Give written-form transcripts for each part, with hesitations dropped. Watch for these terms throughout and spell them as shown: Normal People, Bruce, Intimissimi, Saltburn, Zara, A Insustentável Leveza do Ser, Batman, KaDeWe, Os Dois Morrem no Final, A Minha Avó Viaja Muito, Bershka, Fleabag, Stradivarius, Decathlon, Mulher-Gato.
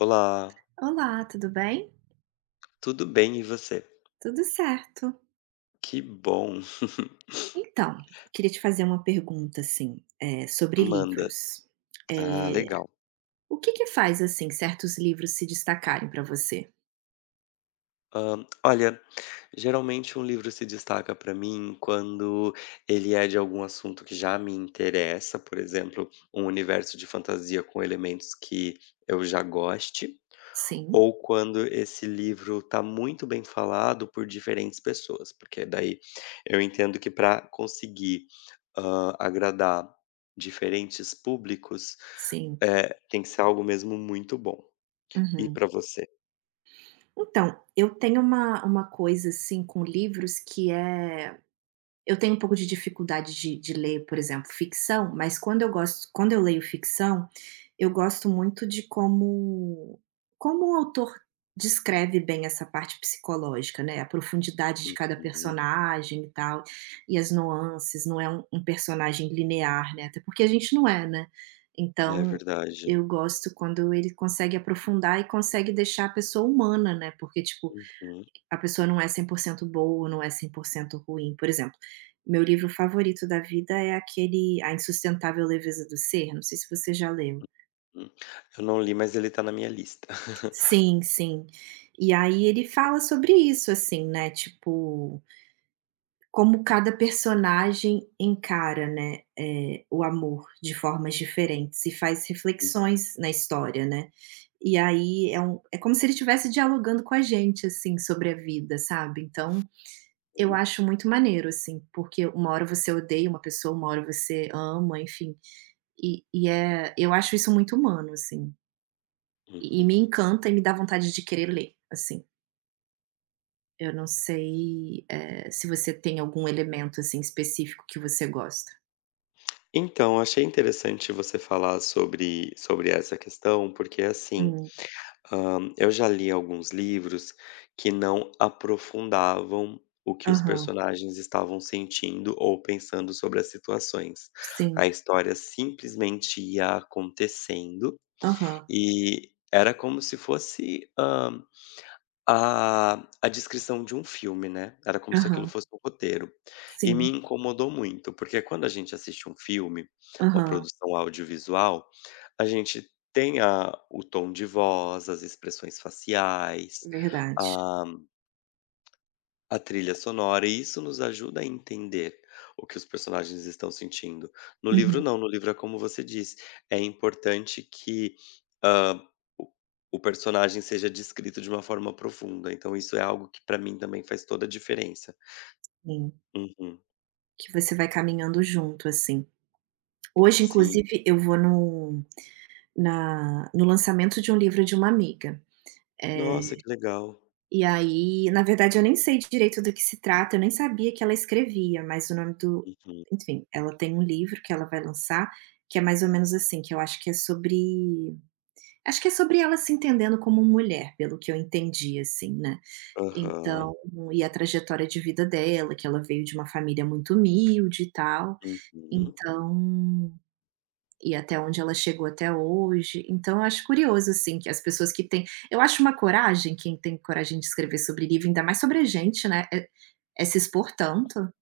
Olá, Olá, tudo bem? tudo bem e você? Tudo certo. Que bom. Então, queria te fazer uma pergunta, assim, sobre Manda. livros. Ah, Eh, legal. o que que faz, assim, certos livros se destacarem para você? Olha, geralmente um livro se destaca para mim quando ele é de algum assunto que já me interessa, por exemplo, um universo de fantasia com elementos que eu já goste. Sim, Ou quando esse livro está muito bem falado por diferentes pessoas, porque daí eu entendo que para conseguir, agradar diferentes públicos, sim. Tem que ser algo mesmo muito bom. E Uhum. para você? Então, eu tenho uma coisa, assim, com livros, que é eu tenho um pouco de dificuldade de ler, por exemplo, ficção, mas quando eu gosto, quando eu leio ficção, eu gosto muito de como o autor descreve bem essa parte psicológica, né, a profundidade de cada Uhum. personagem e tal, e as nuances, não é um personagem linear, né, até porque a gente não é, né. É Então, verdade. eu gosto quando ele consegue aprofundar e consegue deixar a pessoa humana, né, porque, tipo, Uhum, a pessoa não é 100% boa, não é 100% ruim. Por exemplo, meu livro favorito da vida é aquele A Insustentável Leveza do Ser, não sei se você já leu. hum. Eu não li, mas ele está na minha lista. Sim, sim. E aí ele fala sobre isso, assim, né, tipo, como cada personagem encara, né, o amor de formas diferentes e faz Hum. reflexões na história, né. E aí é como se ele estivesse dialogando com a gente, assim, sobre a vida, sabe. Então, eu acho muito maneiro, assim, porque uma hora você odeia uma pessoa, uma hora você ama, enfim, e eu acho isso muito humano, assim, e me Uhum. encanta e me dá vontade de querer ler, assim. Eu não sei, se você tem algum elemento, assim, específico que você gosta. Então, achei interessante você falar sobre essa questão, porque assim. Hum. Eu já li alguns livros que não aprofundavam o que os Aham. personagens estavam sentindo ou pensando sobre as situações. A Sim. história simplesmente ia acontecendo Aham. e era como se fosse a descrição de um filme, né, era como se aquilo Aham. fosse um roteiro. E me Sim. incomodou muito, porque quando a gente assiste um filme, uma Aham. produção audiovisual, a gente tem a o tom de voz, as expressões faciais, Verdade. a a trilha sonora, e isso nos ajuda a entender o que os personagens estão sentindo. No livro Uhum. não, no livro é como você disse, é importante que, hã, o o personagem seja descrito de uma forma profunda, então isso é algo que para mim também faz toda a diferença. Sim. Uhum. Que você vai caminhando junto, assim. Hoje, Sim. inclusive, eu vou no lançamento de um livro de uma amiga. Eh Nossa, que legal. E aí, na verdade, eu nem sei direito do que se trata, eu nem sabia que ela escrevia, mas o nome do Uhum. enfim, ela tem um livro que ela vai lançar, que é mais ou menos assim, que eu acho que é sobre ela se entendendo como mulher, pelo que eu entendi, assim, né. Aham. Então, e a trajetória de vida dela, que ela veio de uma família muito humilde e tal. Uhum. Então, e até onde ela chegou até hoje. Então eu acho curioso, assim, que as pessoas que têm, eu acho uma coragem, quem tem coragem de escrever sobre livro, ainda mais sobre a gente, né, é se expor tanto. O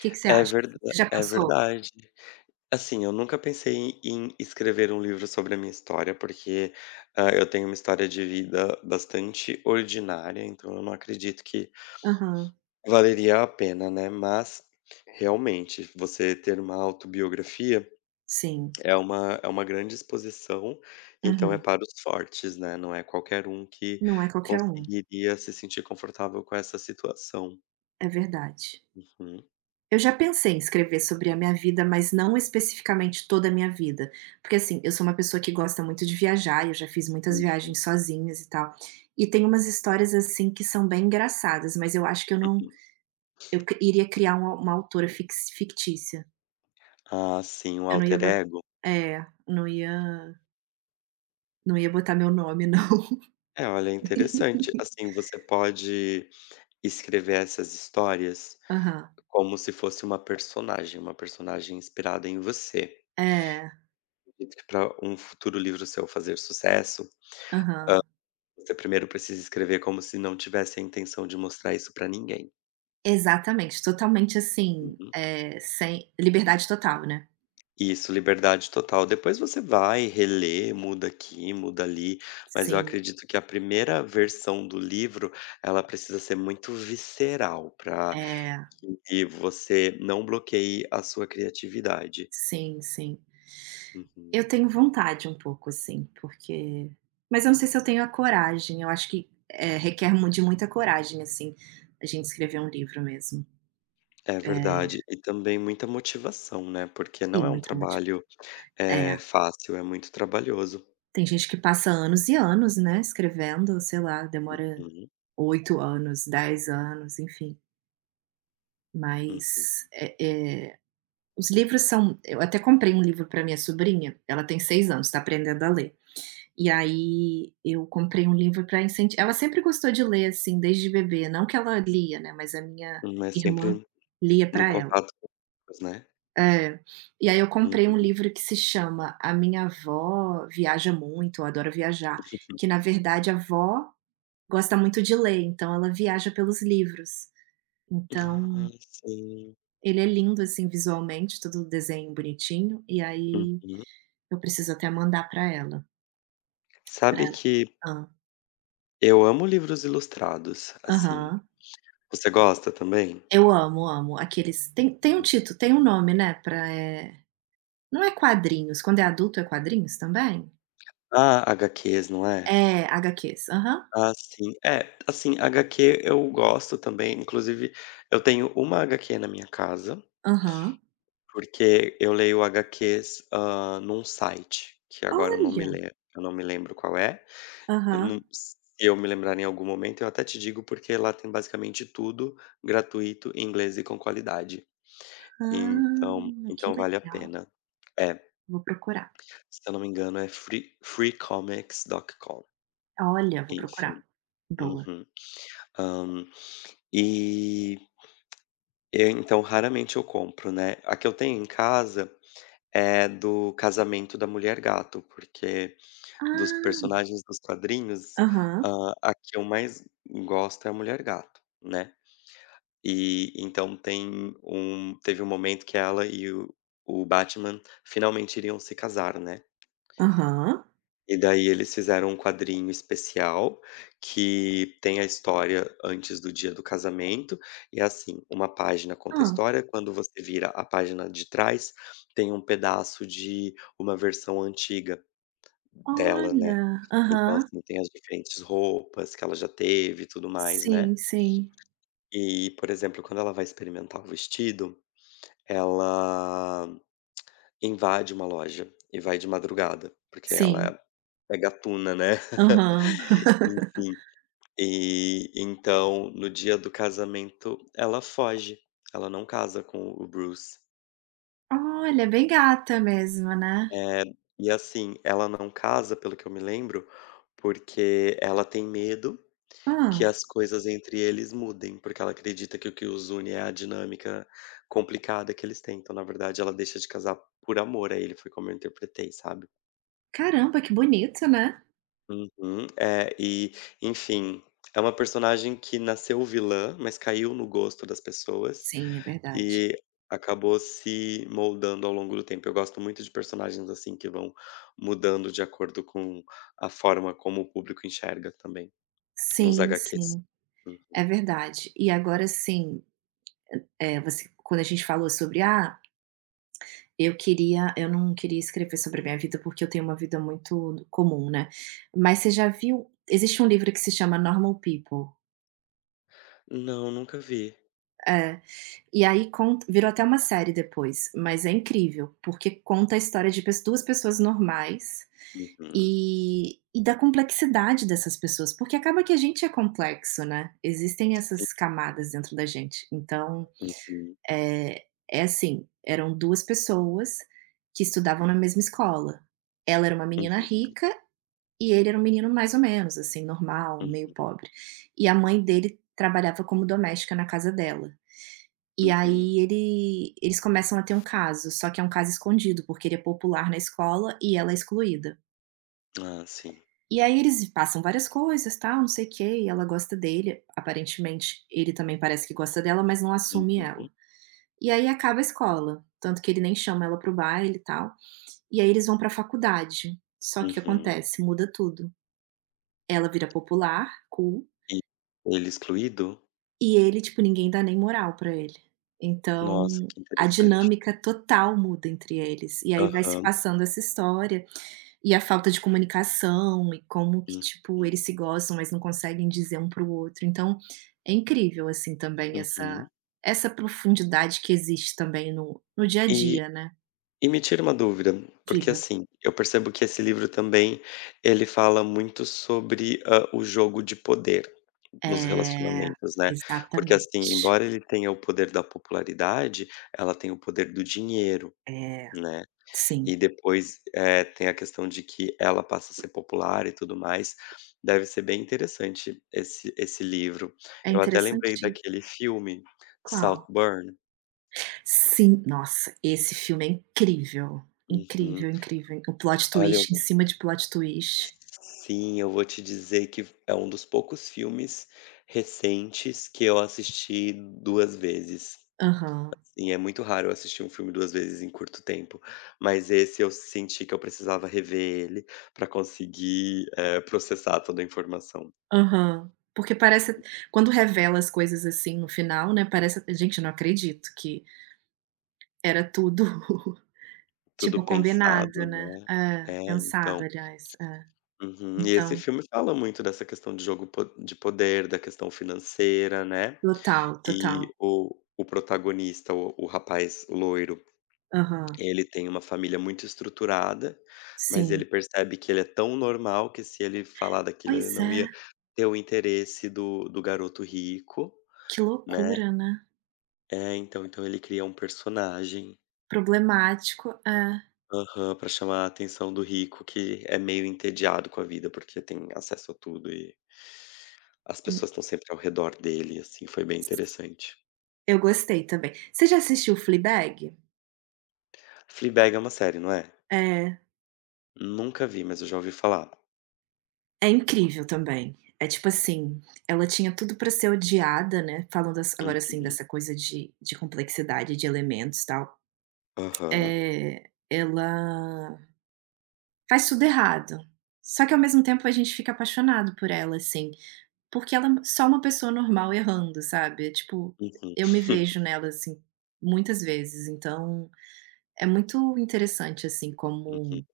Que que você É acha, assim? verda Você já É pensou? verdade. Assim, eu nunca pensei em escrever um livro sobre a minha história, porque, eu tenho uma história de vida bastante ordinária, então eu não acredito que Aham, valeria a pena, né. Mas, realmente, você ter uma autobiografia sim. é uma grande exposição, então é Uhum. para os fortes, né, não é qualquer um que Não é qualquer um, conseguiria se sentir confortável com essa situação. é verdade. Uhum, Eu já pensei em escrever sobre a minha vida, mas não especificamente toda a minha vida, porque, assim, eu sou uma pessoa que gosta muito de viajar, eu já fiz muitas uhum. viagens sozinhas e tal, e tem umas histórias, assim, que são bem engraçadas, mas eu acho que eu não. Uhum. Eu cri iria criar uma autora fix fictícia. Ah, sim, o Eu não ia alter botar. ego? É, não ia não ia botar meu nome não. É, olha, é interessante. Assim, você pode escrever essas histórias Aham. como se fosse uma personagem inspirada em você. É, Acredito que para um futuro livro seu fazer sucesso, aham. você primeiro precisa escrever como se não tivesse a intenção de mostrar isso para ninguém. Exatamente, totalmente assim, Uhum. Sem liberdade total, né. Isso, liberdade total. Depois você vai, relê, muda aqui, muda ali, mas eu Sim, acredito que a primeira versão do livro, ela precisa ser muito visceral para é, que você não bloqueie a sua criatividade. sim, sim. Uhum. Eu tenho vontade um pouco assim, porque, mas eu não sei se eu tenho a coragem, eu acho que, requer mu de muita coragem, assim, a gente escrever um livro mesmo. É É, verdade. E também muita motivação, né, porque e não é um muita trabalho, motivação. É. é fácil, é muito trabalhoso. Tem gente que passa anos e anos, né, escrevendo, sei lá, demora Uhum, 8 anos, 10 anos, enfim. uhum. Mas, os livros são eu até comprei um livro para minha sobrinha, ela tem 6 anos, está aprendendo a ler. E aí eu comprei um livro para incentivar. Ela sempre gostou de ler, assim, desde bebê, não que ela lia, né, mas a minha Hum. Mas irmã sempre lia no para ela. contato com pessoas, né. É. E aí eu Uhum, comprei um uhum. livro que se chama A Minha Avó Viaja Muito ou Adora Viajar, que na verdade a avó gosta muito de ler, então ela viaja pelos livros. Ah, Então, sim. ele é lindo assim visualmente, todo o desenho bonitinho, e aí Uhum. eu preciso até mandar pra ela, pra Sabe que hã, eu amo livros ilustrados, assim. aham. Você gosta também? Eu amo, amo. Aqueles tem um Uhum. título, tem um nome, né, é, não é quadrinhos, quando é adulto é quadrinhos também? Ah, HQs, não é? É, HQs. Aham, Ah, sim. É, assim, HQ eu gosto também, inclusive eu tenho uma HQ na minha casa. aham. Porque eu leio HQs, num site, que agora Olha! Eu não me lembro qual é. eu não Aham. se eu me lembrar em algum momento, eu até te digo, porque lá tem basicamente tudo gratuito, em inglês e com qualidade. Então Ah, que então vale a legal. pena. É, Vou procurar. se eu não me engano é freecomics.com, Olha, vou enfim. procurar. Boa. Uhum. Hã, e eu então raramente eu compro, né. A que eu tenho em casa é do Casamento da Mulher Gato, porque dos Ah, personagens dos quadrinhos, aham. A que eu mais gosto é a Mulher-Gato, né. E então tem um teve um momento que ela e o Batman finalmente iriam se casar, né. Aham. E daí eles fizeram um quadrinho especial, que tem a história antes do dia do casamento, e é assim, uma página Hã. conta a história, quando você vira a página de trás, tem um pedaço de uma versão antiga dela, né. Olha. Então, Aham. assim, tem as diferentes roupas que ela já teve e tudo mais, né. Sim, sim. E, por exemplo, quando ela vai experimentar o vestido, ela invade uma loja e vai de madrugada, porque Sim. ela é gatuna, né. Aham. Enfim, e então no dia do casamento ela foge, ela não casa com o Bruce. Olha, bem gata mesmo, né. Eh, e assim, ela não casa, pelo que eu me lembro, porque ela tem medo que Hã. as coisas entre eles mudem, porque ela acredita que o que os une é a dinâmica complicada que eles têm. Então, na verdade, ela deixa de casar por amor a ele, foi como eu interpretei, sabe. Caramba, que bonito, né. Uhum. É, e, enfim, é uma personagem que nasceu vilã, mas caiu no gosto das pessoas Sim, é verdade. e acabou se moldando ao longo do tempo. Eu gosto muito de personagens assim que vão mudando de acordo com a forma como o público enxerga também, nos Sim, HQs. sim. Hum. É verdade. E agora assim, você, quando a gente falou sobre: "Ah, eu não queria escrever sobre a minha vida, porque eu tenho uma vida muito comum", né. Mas você já viu? Existe um livro que se chama Normal People. Não, nunca vi. É. E aí conta virou até uma série depois, mas é incrível, porque conta a história de pes duas pessoas normais, Uhum. e da complexidade dessas pessoas, porque acaba que a gente é complexo, né, existem Sim. essas camadas dentro da gente. Então, Uhum. É assim, eram 2 pessoas que estudavam na mesma escola. Ela era uma menina Uhum. rica e ele era um menino mais ou menos, assim, normal, meio Uhum. pobre. E a mãe dele trabalhava como doméstica na casa dela. E Uhum. aí eles começam a ter um caso, só que é um caso escondido, porque ele é popular na escola e ela é excluída. Ah, sim. E aí eles passam várias coisas, tal, não sei o quê, e ela gosta dele, aparentemente ele também parece que gosta dela, mas não assume ela. Uhum. E aí acaba a escola, tanto que ele nem chama ela pro baile e tal. E aí eles vão pra faculdade. Só que o que Uhum. acontece? Muda tudo. Ela vira popular, cool, E ele excluído? e ele, tipo, ninguém dá nem moral pra ele. Nossa, Então, que a interessante. dinâmica total muda entre eles. E aí vai se Aham. passando essa história, e a falta de comunicação, e como que, tipo, Uhum. eles se gostam, mas não conseguem dizer um para o outro. Então, é incrível, assim, também essa Uhum. essa profundidade que existe também no dia a E dia, né. e me tira uma dúvida, porque, Diga. assim, eu percebo que esse livro também, ele fala muito sobre, o jogo de poder nos É, relacionamentos, né, porque, assim, exatamente. embora ele tenha o poder da popularidade, ela tem o poder do dinheiro, É, né. sim. E depois, tem a questão de que ela passa a ser popular e tudo mais. Deve ser bem interessante esse livro. É Eu até lembrei interessante. daquele filme, Qual? Saltburn. Sim, nossa, esse filme é incrível, Uhum. incrível, incrível. O plot Olha, eu twist em vou cima de plot twist. sim, eu vou te dizer que é um dos poucos filmes recentes que eu assisti 2 vezes. Aham, E é muito raro eu assistir um filme 2 vezes em curto tempo, mas esse eu senti que eu precisava rever ele para conseguir, processar toda a informação. aham. Porque parece, quando revela as coisas, assim, no final, né, parece: "Gente, eu não acredito que era tudo, Tudo tipo, pensado, combinado, né". né. É, É, pensado, então. aliás, é. Uhum. E esse Então, filme fala muito dessa questão de jogo po de poder, da questão financeira, né. total, total. E o protagonista, o rapaz loiro, Aham, ele tem uma família muito estruturada, mas ele sim. percebe que ele é tão normal que se ele falar daquilo, ele Pois não é, ia ter o interesse do garoto rico, que né. loucura, né. É, então ele cria um personagem, Problemático, é. aham, pra chamar a atenção do rico que é meio entediado com a vida, porque tem acesso a tudo e as Hum, pessoas estão sempre ao redor dele, assim, foi bem interessante. eu gostei também. Você já assistiu Fleabag? Fleabag é uma série, não é? É. Nunca vi, mas eu já ouvi falar. É incrível também. É tipo assim, ela tinha tudo pra ser odiada, né, falando ass agora assim Uhum. dessa coisa de complexidade de elementos tal, Aham. Ela faz tudo errado. Só que ao mesmo tempo a gente fica apaixonado por ela, assim, porque ela é só uma pessoa normal errando, sabe, é tipo, Uhum. eu me vejo nela, assim, muitas vezes, então é muito interessante, assim, Uhum. como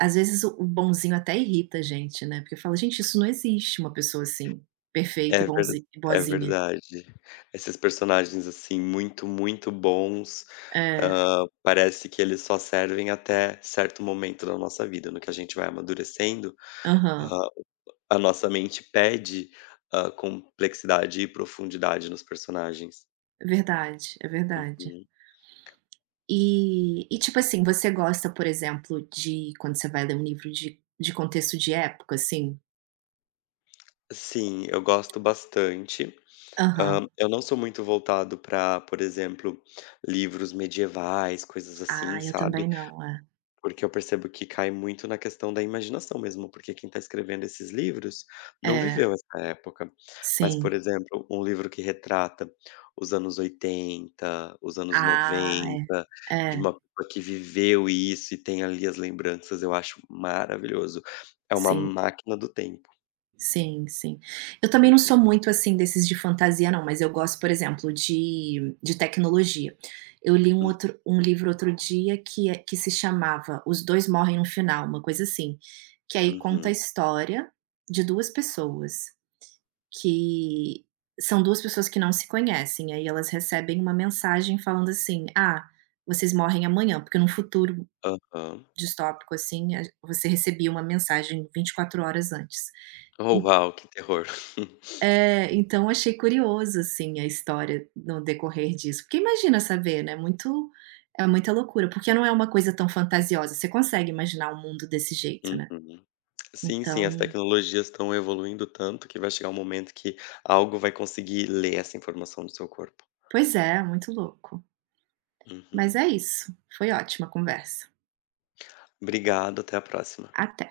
Às vezes o bonzinho até irrita a gente, né, porque eu falo: "Gente, isso não existe uma pessoa assim, perfeita e É verda bonzi e É boazinha". verdade. Esses personagens, assim, muito, muito bons, É, parece que eles só servem até certo momento da nossa vida, no que a gente vai amadurecendo. aham. A nossa mente pede, complexidade e profundidade nos personagens. É verdade, é verdade. Uhum. E tipo assim, você gosta, por exemplo, de quando você vai ler um livro de contexto de época, assim? Sim, eu gosto bastante. Aham. Eu não sou muito voltado para por exemplo, livros medievais, coisas Ah, assim, eu também sabe. não, é. Porque eu percebo que cai muito na questão da imaginação mesmo, porque quem está escrevendo esses livros não É, viveu essa época. Mas, por sim. exemplo, um livro que retrata os anos 80, os anos Ah, 90, é. de É, uma pessoa que viveu isso e tem ali as lembranças, eu acho maravilhoso. É uma sim. máquina do tempo. Sim, sim. Eu também não Uhum, sou muito, assim, desses de fantasia não, mas eu gosto, por exemplo, de tecnologia. Eu li um hum, outro um livro outro dia, que se chamava Os Dois Morrem no Final, uma coisa assim, que aí conta a uhum, história de 2 pessoas, que são 2 pessoas que não se conhecem, aí elas recebem uma mensagem falando assim: "Ah, vocês morrem amanhã", porque num futuro aham. distópico, assim, a você recebia uma mensagem 24 horas antes. Oh, uau, que terror. É, então achei curioso, assim, a história no decorrer disso, porque imagina saber, né, muito é muita loucura, porque não é uma coisa tão fantasiosa, você consegue imaginar um mundo desse jeito, né. Uhum. Sim, sim, as Então, tecnologias estão evoluindo tanto que vai chegar um momento que algo vai conseguir ler essa informação do seu corpo. pois é, muito louco. Mas Uhum. é isso, foi ótima a conversa. Obrigado, até a próxima. Até.